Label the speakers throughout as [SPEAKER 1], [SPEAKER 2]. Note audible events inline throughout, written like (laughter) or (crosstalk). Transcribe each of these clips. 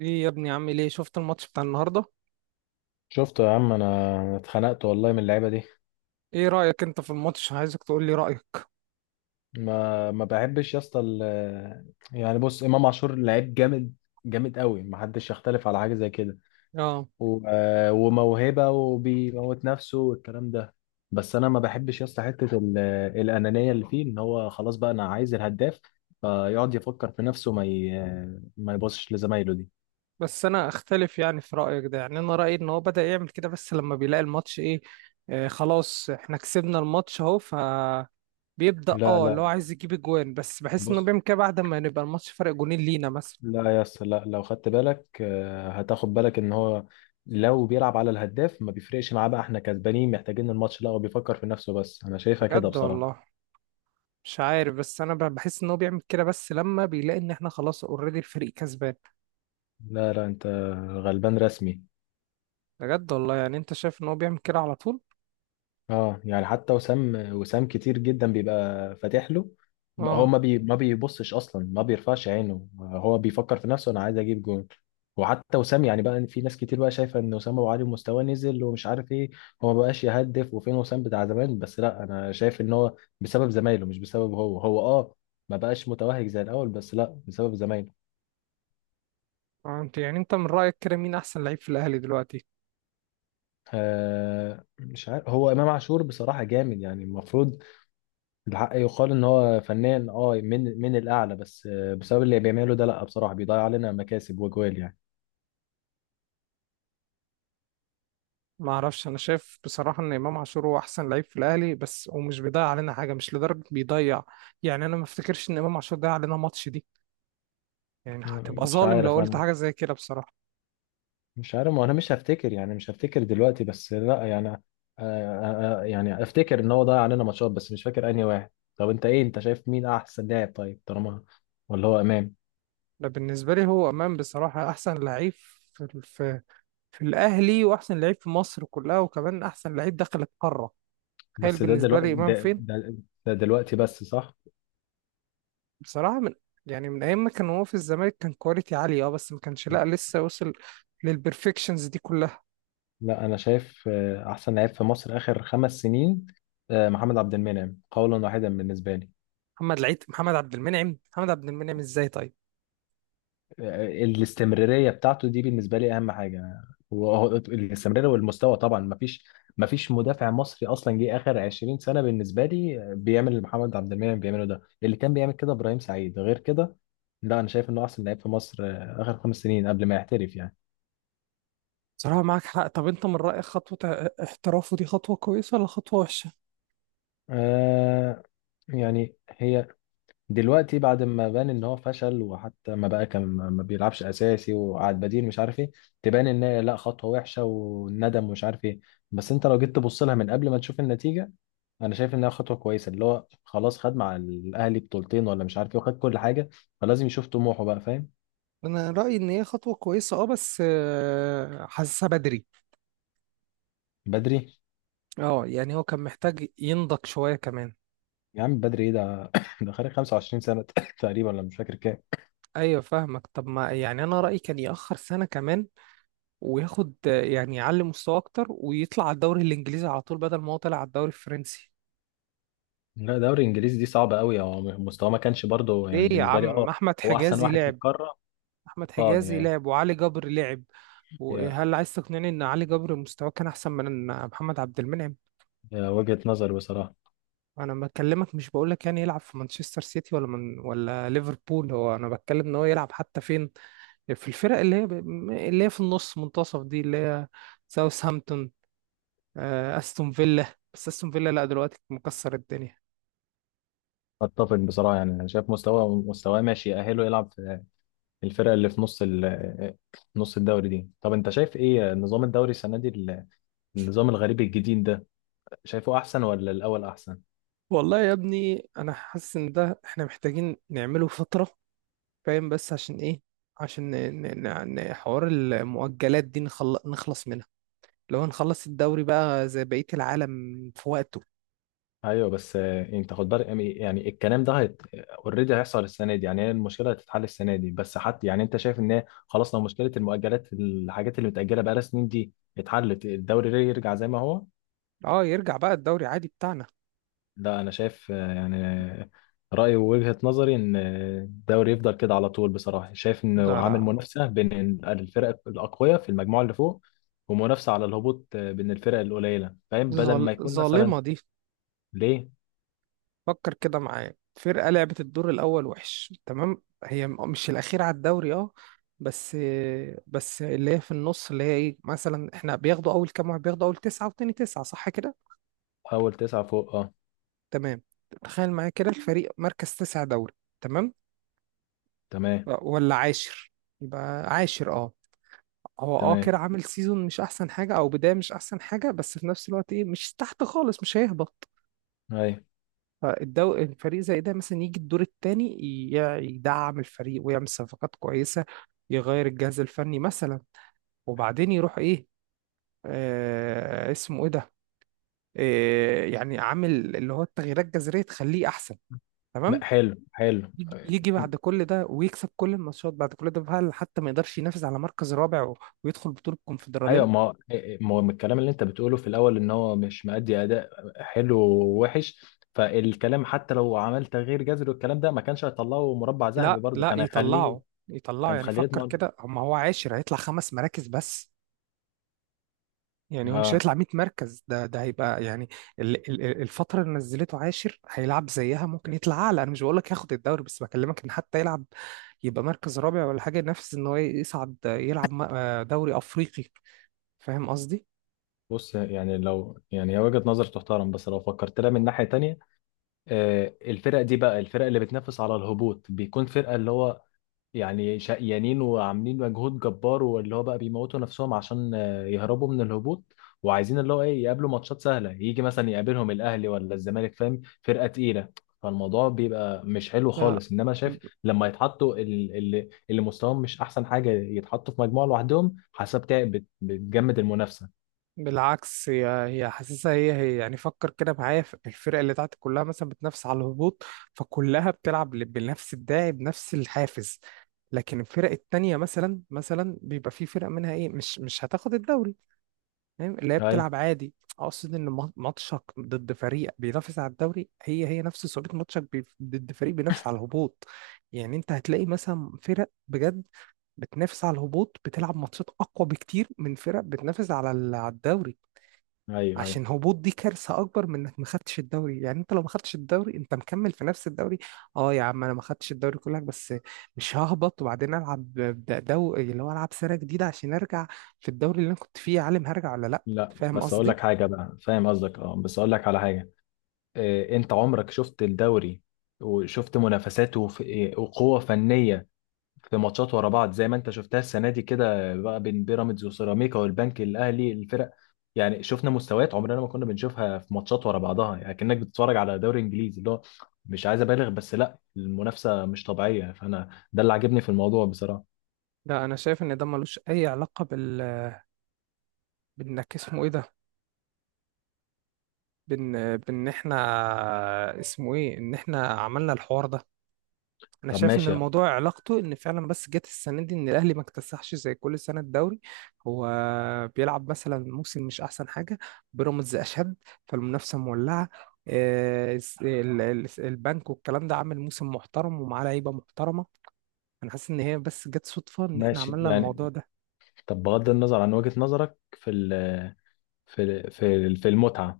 [SPEAKER 1] ايه يا ابني، عامل ايه؟ شفت الماتش بتاع النهارده؟
[SPEAKER 2] شفت يا عم، انا اتخنقت والله من اللعيبه دي.
[SPEAKER 1] ايه رأيك انت في الماتش؟ عايزك تقول لي رأيك.
[SPEAKER 2] ما بحبش يا اسطى يعني بص، امام عاشور لعيب جامد، جامد قوي. ما حدش يختلف على حاجه زي كده.
[SPEAKER 1] اه،
[SPEAKER 2] وموهبه، وبيموت نفسه والكلام ده. بس انا ما بحبش يا اسطى حته الانانيه اللي فيه، ان هو خلاص بقى انا عايز الهداف، فيقعد يفكر في نفسه، ما يبصش لزمايله دي.
[SPEAKER 1] بس انا اختلف، يعني في رأيك ده. يعني انا رأيي ان هو بدأ يعمل كده بس لما بيلاقي الماتش ايه. آه خلاص، احنا كسبنا الماتش اهو فبيبدأ.
[SPEAKER 2] لا
[SPEAKER 1] اه، اللي
[SPEAKER 2] لا.
[SPEAKER 1] هو عايز يجيب اجوان، بس بحس انه
[SPEAKER 2] بص،
[SPEAKER 1] بيعمل كده بعد ما نبقى الماتش فرق جونين لينا مثلا.
[SPEAKER 2] لا يا اسطى لا، لو خدت بالك آه، هتاخد بالك ان هو لو بيلعب على الهداف ما بيفرقش معاه بقى احنا كسبانين محتاجين الماتش، لا، هو بيفكر في نفسه بس. انا شايفها كده
[SPEAKER 1] بجد
[SPEAKER 2] بصراحة.
[SPEAKER 1] والله. مش عارف، بس انا بحس ان هو بيعمل كده بس لما بيلاقي ان احنا خلاص اوريدي الفريق كسبان.
[SPEAKER 2] لا لا، انت غلبان رسمي.
[SPEAKER 1] بجد والله؟ يعني انت شايف ان هو بيعمل كده على طول.
[SPEAKER 2] اه، يعني حتى وسام كتير جدا بيبقى فاتح له، بقى هو
[SPEAKER 1] اه.
[SPEAKER 2] ما بيبصش اصلا، ما بيرفعش عينه، هو بيفكر في نفسه، انا عايز اجيب جون. وحتى وسام، يعني بقى في ناس كتير بقى شايفه ان وسام ابو علي مستواه نزل ومش عارف ايه، هو ما بقاش يهدف، وفين وسام بتاع زمان. بس لا، انا شايف ان هو بسبب زمايله، مش بسبب هو. هو اه، ما بقاش متوهج زي الاول، بس لا، بسبب زمايله.
[SPEAKER 1] انت يعني، انت من رأيك كده مين احسن لعيب في الاهلي دلوقتي؟
[SPEAKER 2] آه، مش عارف، هو امام عاشور بصراحه جامد، يعني المفروض الحق يقال ان هو فنان، اه من الاعلى، بس آه، بسبب اللي بيعمله ده لا، بصراحه بيضيع علينا مكاسب وجوال يعني.
[SPEAKER 1] ما اعرفش، انا شايف بصراحة ان امام عاشور هو احسن لعيب في الاهلي بس، ومش بيضيع علينا حاجة، مش لدرجة بيضيع. يعني انا ما افتكرش ان امام عاشور ضيع علينا ماتش دي. يعني هتبقى
[SPEAKER 2] مش
[SPEAKER 1] ظالم لو
[SPEAKER 2] عارف
[SPEAKER 1] قلت
[SPEAKER 2] انا،
[SPEAKER 1] حاجة زي كده بصراحة.
[SPEAKER 2] مش عارف، ما انا مش هفتكر، يعني مش هفتكر دلوقتي، بس لا يعني يعني افتكر ان هو ضيع علينا ماتشات بس مش فاكر انهي واحد. طب انت ايه، انت شايف مين احسن لاعب؟ طيب طالما، ولا هو امام؟
[SPEAKER 1] لا، بالنسبة لي هو امام، بصراحة احسن لعيب في في الاهلي، واحسن لعيب في مصر كلها، وكمان احسن لعيب دخل القارة. تخيل
[SPEAKER 2] بس ده
[SPEAKER 1] بالنسبة
[SPEAKER 2] دلوقتي،
[SPEAKER 1] لي امام فين.
[SPEAKER 2] ده دلوقتي بس، صح.
[SPEAKER 1] بصراحة من، يعني من ايام ما كان هو في الزمالك كان كواليتي عالية اه، بس ما كانش، لا لسه وصل للبرفكشنز دي كلها.
[SPEAKER 2] لا، انا شايف آه، احسن لعيب في مصر اخر 5 سنين آه، محمد عبد المنعم قولا واحدا بالنسبه لي.
[SPEAKER 1] محمد العيد، محمد عبد المنعم؟ محمد عبد المنعم ازاي طيب؟
[SPEAKER 2] الاستمرارية بتاعته دي بالنسبة لي أهم حاجة، وهو الاستمرارية والمستوى طبعا. مفيش مدافع مصري أصلا جه آخر 20 سنة بالنسبة لي بيعمل اللي محمد عبد المنعم بيعمله ده. اللي كان بيعمل كده إبراهيم سعيد، غير كده لا، أنا شايف إنه أحسن لعيب في مصر آخر 5 سنين قبل ما يحترف يعني.
[SPEAKER 1] صراحة معاك حق. طب انت من رأيك خطوة احترافه دي خطوة كويسة ولا خطوة وحشة؟
[SPEAKER 2] آه، يعني هي دلوقتي بعد ما بان ان هو فشل، وحتى ما بقى، كان ما بيلعبش اساسي وقعد بديل مش عارف ايه، تبان ان هي لا، خطوه وحشه، والندم ومش عارف ايه. بس انت لو جيت تبص لها من قبل ما تشوف النتيجه، انا شايف انها خطوه كويسه. اللي هو خلاص خد مع الاهلي بطولتين ولا مش عارف ايه، وخد كل حاجه، فلازم يشوف طموحه بقى، فاهم.
[SPEAKER 1] انا رأيي ان هي خطوة كويسة اه، بس آه، حاسسها بدري.
[SPEAKER 2] بدري؟
[SPEAKER 1] اه يعني هو كان محتاج ينضج شوية كمان.
[SPEAKER 2] يا عم، بدري ايه ده؟ (coughs) ده خارج 25 سنه (laughs) (coughs) تقريبا، ولا مش فاكر كام.
[SPEAKER 1] ايوه فاهمك. طب ما يعني انا رأيي كان يأخر سنة كمان، وياخد آه، يعني يعلي مستوى اكتر ويطلع على الدوري الانجليزي على طول، بدل ما هو طلع على الدوري الفرنسي.
[SPEAKER 2] لا، دوري انجليزي دي صعبه قوي، هو مستواه ما كانش برضه،
[SPEAKER 1] ليه
[SPEAKER 2] يعني
[SPEAKER 1] يا
[SPEAKER 2] بالنسبه لي
[SPEAKER 1] عم،
[SPEAKER 2] اه.
[SPEAKER 1] احمد
[SPEAKER 2] هو احسن
[SPEAKER 1] حجازي
[SPEAKER 2] واحد في
[SPEAKER 1] لعب.
[SPEAKER 2] القاره.
[SPEAKER 1] احمد
[SPEAKER 2] اه،
[SPEAKER 1] حجازي
[SPEAKER 2] يعني
[SPEAKER 1] لعب وعلي جبر لعب. وهل عايز تقنعني ان علي جبر مستواه كان احسن من محمد عبد المنعم؟
[SPEAKER 2] هي وجهة نظر بصراحة.
[SPEAKER 1] انا بكلمك مش بقول لك يعني يلعب في مانشستر سيتي ولا من ولا ليفربول، هو انا بتكلم ان هو يلعب حتى فين، في الفرق اللي هي، اللي هي في النص منتصف دي، اللي هي ساوثهامبتون، آه، استون فيلا. بس استون فيلا لا دلوقتي مكسر الدنيا.
[SPEAKER 2] اتفق بصراحة، يعني انا شايف مستواه، مستواه ماشي يأهله يلعب في الفرقة اللي في نص نص الدوري دي. طب انت شايف ايه نظام الدوري السنة دي، النظام الغريب الجديد ده؟ شايفه احسن ولا الاول احسن؟
[SPEAKER 1] والله يا ابني انا حاسس ان ده احنا محتاجين نعمله فترة، فاهم؟ بس عشان ايه؟ عشان حوار المؤجلات دي نخلص منها. لو نخلص الدوري بقى زي بقية العالم في وقته.
[SPEAKER 2] ايوه بس آه، انت خد بالك، يعني، يعني الكلام ده هيت اوريدي هيحصل السنة دي، يعني هي المشكلة هتتحل السنة دي بس. حتى، يعني انت شايف ان هي خلاص لو مشكلة المؤجلات، الحاجات اللي متأجلة بقالها سنين دي، اتحلت، الدوري يرجع زي ما هو؟
[SPEAKER 1] اه يرجع بقى الدوري عادي بتاعنا.
[SPEAKER 2] لا، انا شايف آه، يعني رايي ووجهه نظري ان الدوري يفضل كده على طول. بصراحه شايف انه
[SPEAKER 1] لا
[SPEAKER 2] عامل
[SPEAKER 1] لا،
[SPEAKER 2] منافسه بين الفرق الاقوياء في المجموعه اللي فوق، ومنافسه على الهبوط آه، بين الفرق القليله فاهم، بدل ما يكون مثلا.
[SPEAKER 1] ظالمة دي.
[SPEAKER 2] ليه؟
[SPEAKER 1] فكر كده معايا، فرقة لعبت الدور الأول وحش تمام، هي مش الأخير على الدوري اه، بس. بس اللي هي في النص، اللي هي ايه، مثلا احنا بياخدوا أول كام واحد، بياخدوا أول تسعة وتاني تسعة، صح كده؟
[SPEAKER 2] اول 9 فوق، اه.
[SPEAKER 1] تمام. تخيل معايا كده الفريق مركز تسعة دوري، تمام،
[SPEAKER 2] تمام.
[SPEAKER 1] ولا عاشر. يبقى عاشر اه. هو اه
[SPEAKER 2] تمام.
[SPEAKER 1] كده عامل سيزون مش احسن حاجه او بدايه مش احسن حاجه، بس في نفس الوقت ايه، مش تحت خالص، مش هيهبط.
[SPEAKER 2] اي.
[SPEAKER 1] فالدو الفريق زي ده مثلا يجي الدور الثاني، يدعم الفريق ويعمل صفقات كويسه، يغير الجهاز الفني مثلا، وبعدين يروح ايه، آه اسمه ايه ده، آه يعني عامل اللي هو التغييرات الجذريه تخليه احسن. تمام.
[SPEAKER 2] حلو، حلو.
[SPEAKER 1] يجي يجي بعد كل ده ويكسب كل الماتشات بعد كل ده، هل حتى ما يقدرش ينافس على مركز رابع و-، ويدخل بطولة
[SPEAKER 2] ايوه،
[SPEAKER 1] الكونفدرالية؟
[SPEAKER 2] ما هو من الكلام اللي انت بتقوله في الاول ان هو مش مأدي اداء حلو ووحش، فالكلام، حتى لو عمل تغيير جذري والكلام ده ما كانش هيطلعه مربع ذهبي،
[SPEAKER 1] لا
[SPEAKER 2] برضه
[SPEAKER 1] لا
[SPEAKER 2] كان هيخليه،
[SPEAKER 1] يطلعه، يطلعه.
[SPEAKER 2] كان
[SPEAKER 1] يعني
[SPEAKER 2] خليه
[SPEAKER 1] فكر
[SPEAKER 2] يضمن.
[SPEAKER 1] كده، هم هو عاشر هيطلع خمس مراكز بس. يعني هو مش
[SPEAKER 2] اه،
[SPEAKER 1] هيطلع 100 مركز، ده هيبقى يعني الفترة اللي نزلته عاشر هيلعب زيها، ممكن يطلع اعلى. انا مش بقول لك ياخد الدوري، بس بكلمك ان حتى يلعب، يبقى مركز رابع ولا حاجة، ينافس ان هو يصعد يلعب آه دوري افريقي. فاهم قصدي؟
[SPEAKER 2] بص يعني، لو، يعني هي وجهة نظر تحترم، بس لو فكرت لها من ناحية تانية آه، الفرق دي بقى، الفرق اللي بتنافس على الهبوط بيكون فرقة اللي هو، يعني شقيانين وعاملين مجهود جبار واللي هو بقى بيموتوا نفسهم عشان آه، يهربوا من الهبوط، وعايزين اللي هو ايه يقابلوا ماتشات سهله، يجي مثلا يقابلهم الاهلي ولا الزمالك فاهم، فرقه تقيله، فالموضوع بيبقى مش حلو
[SPEAKER 1] لا
[SPEAKER 2] خالص. انما شايف، لما يتحطوا اللي مستواهم مش احسن حاجه يتحطوا في مجموعه لوحدهم، حسب بتجمد المنافسه.
[SPEAKER 1] بالعكس، هي حاسسها. هي يعني، فكر كده معايا، في الفرق اللي تحت كلها مثلا بتنافس على الهبوط، فكلها بتلعب بنفس الداعي بنفس الحافز. لكن الفرق التانية مثلا، مثلا بيبقى في فرق منها ايه، مش مش هتاخد الدوري فاهم، اللي هي
[SPEAKER 2] اي،
[SPEAKER 1] بتلعب عادي. اقصد ان ماتشك ضد فريق بينافس على الدوري هي نفس صعوبة ماتشك ضد فريق بينافس على الهبوط. يعني انت هتلاقي مثلا فرق بجد بتنافس على الهبوط بتلعب ماتشات اقوى بكتير من فرق بتنافس على على الدوري.
[SPEAKER 2] ايوه ايوه.
[SPEAKER 1] عشان هبوط دي كارثه اكبر من انك ما خدتش الدوري. يعني انت لو ما خدتش الدوري انت مكمل في نفس الدوري. اه يا عم، انا ما خدتش الدوري كلك بس، مش ههبط. وبعدين العب دو اللي هو، العب سيره جديده عشان ارجع في الدوري اللي انا كنت فيه يا عالم، هرجع ولا لا.
[SPEAKER 2] لا
[SPEAKER 1] فاهم
[SPEAKER 2] بس اقول لك
[SPEAKER 1] قصدي؟
[SPEAKER 2] حاجه بقى، فاهم قصدك اه، بس اقول لك على حاجه آه، انت عمرك شفت الدوري، وشفت منافساته وقوة فنية في ماتشات ورا بعض زي ما انت شفتها السنة دي كده بقى، بين بيراميدز وسيراميكا والبنك الأهلي، الفرق. يعني شفنا مستويات عمرنا ما كنا بنشوفها في ماتشات ورا بعضها، يعني كأنك بتتفرج على دوري انجليزي اللي هو، مش عايز ابالغ بس لا، المنافسة مش طبيعية، فانا ده اللي عاجبني في الموضوع بصراحة.
[SPEAKER 1] لا، انا شايف ان ده ملوش اي علاقه بال، بانك اسمه ايه ده، بان احنا اسمه ايه ان احنا عملنا الحوار ده. انا
[SPEAKER 2] طب
[SPEAKER 1] شايف ان
[SPEAKER 2] ماشي،
[SPEAKER 1] الموضوع علاقته ان فعلا بس جت السنه دي ان الاهلي ما اكتسحش زي كل سنه الدوري. هو بيلعب مثلا موسم مش احسن حاجه، بيراميدز اشد، فالمنافسه مولعه. آه، البنك والكلام ده عامل موسم محترم ومعاه لعيبه محترمه. انا حاسس ان هي بس جت صدفه ان احنا
[SPEAKER 2] ماشي
[SPEAKER 1] عملنا
[SPEAKER 2] يعني.
[SPEAKER 1] الموضوع ده.
[SPEAKER 2] طب بغض النظر عن وجهة نظرك في ال في في المتعة،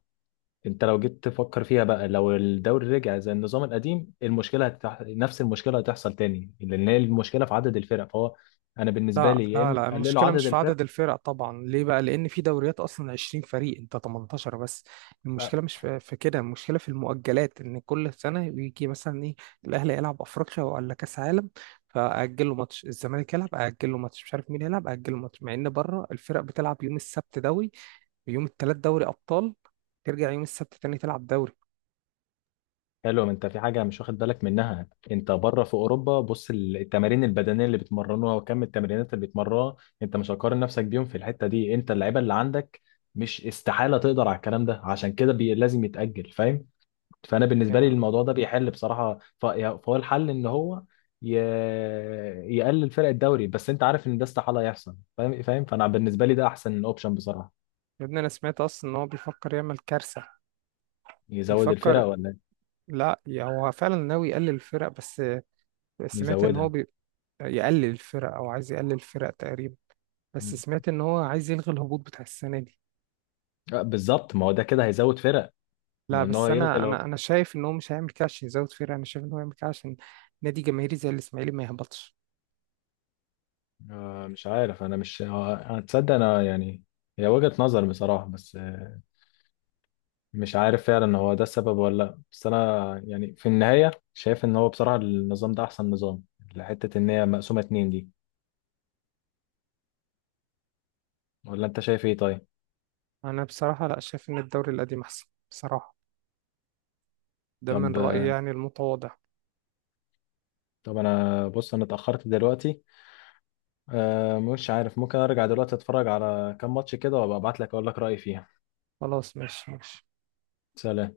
[SPEAKER 2] انت لو جيت تفكر فيها بقى، لو الدوري رجع زي النظام القديم، نفس المشكله هتحصل تاني، لان هي المشكله في عدد الفرق، فهو انا بالنسبه
[SPEAKER 1] لا
[SPEAKER 2] لي، يا
[SPEAKER 1] لا
[SPEAKER 2] اما
[SPEAKER 1] لا،
[SPEAKER 2] تقللوا
[SPEAKER 1] المشكلة
[SPEAKER 2] عدد
[SPEAKER 1] مش في
[SPEAKER 2] الفرق
[SPEAKER 1] عدد الفرق طبعا. ليه بقى؟ لأن في دوريات أصلا 20 فريق، أنت 18 بس.
[SPEAKER 2] آه،
[SPEAKER 1] المشكلة مش في كده، المشكلة في المؤجلات، إن كل سنة يجي مثلا إيه، الأهلي يلعب أفريقيا ولا كأس عالم، فأجل له ماتش، الزمالك يلعب أجل له ماتش، مش عارف مين يلعب أجل له ماتش، مع إن بره الفرق بتلعب يوم السبت دوري، ويوم التلات دوري أبطال، ترجع يوم السبت تاني تلعب دوري.
[SPEAKER 2] حلو. انت في حاجه مش واخد بالك منها، انت بره في اوروبا بص التمارين البدنيه اللي بيتمرنوها، وكم التمرينات اللي بيتمرنوها، انت مش هتقارن نفسك بيهم في الحته دي. انت اللعيبه اللي عندك مش استحاله تقدر على الكلام ده، عشان كده لازم يتاجل، فاهم؟ فانا بالنسبه لي
[SPEAKER 1] يا
[SPEAKER 2] الموضوع ده بيحل بصراحه، فهو الحل ان هو ي... يقلل فرق الدوري، بس انت عارف ان ده استحاله يحصل، فاهم، فاهم، فانا بالنسبه لي ده احسن اوبشن بصراحه.
[SPEAKER 1] يا ابني أنا سمعت أصلا إن هو بيفكر يعمل كارثة.
[SPEAKER 2] يزود الفرق
[SPEAKER 1] بيفكر،
[SPEAKER 2] ولا إيه؟
[SPEAKER 1] لا يا، هو فعلا ناوي يقلل الفرق بس. سمعت ان هو
[SPEAKER 2] يزودها.
[SPEAKER 1] يقلل الفرق، او عايز يقلل الفرق تقريبا. بس
[SPEAKER 2] مم.
[SPEAKER 1] سمعت ان هو عايز يلغي الهبوط بتاع السنه دي.
[SPEAKER 2] آه، بالظبط، ما هو ده كده هيزود فرق. ما هو
[SPEAKER 1] لا
[SPEAKER 2] ان هو
[SPEAKER 1] بس
[SPEAKER 2] يلغي
[SPEAKER 1] انا،
[SPEAKER 2] لو...
[SPEAKER 1] انا شايف ان هو مش هيعمل كده عشان يزود فرق. انا شايف ان هو هيعمل كده عشان نادي جماهيري زي الاسماعيلي ما يهبطش.
[SPEAKER 2] آه، مش عارف انا، مش آه، هتصدق انا يعني، هي وجهه نظر بصراحه بس آه، مش عارف فعلا هو ده السبب ولا لا، بس انا يعني في النهايه شايف ان هو بصراحه النظام ده احسن نظام، لحته ان هي مقسومه 2 دي. ولا انت شايف ايه؟ طيب.
[SPEAKER 1] انا بصراحه لا شايف ان الدوري القديم احسن بصراحه. ده من
[SPEAKER 2] طب
[SPEAKER 1] رايي يعني المتواضع.
[SPEAKER 2] طب انا، بص، انا اتاخرت دلوقتي، أه مش عارف، ممكن ارجع دلوقتي اتفرج على كام ماتش كده، وابقى ابعت لك اقول لك رايي فيها.
[SPEAKER 1] خلاص ماشي ماشي.
[SPEAKER 2] سلام.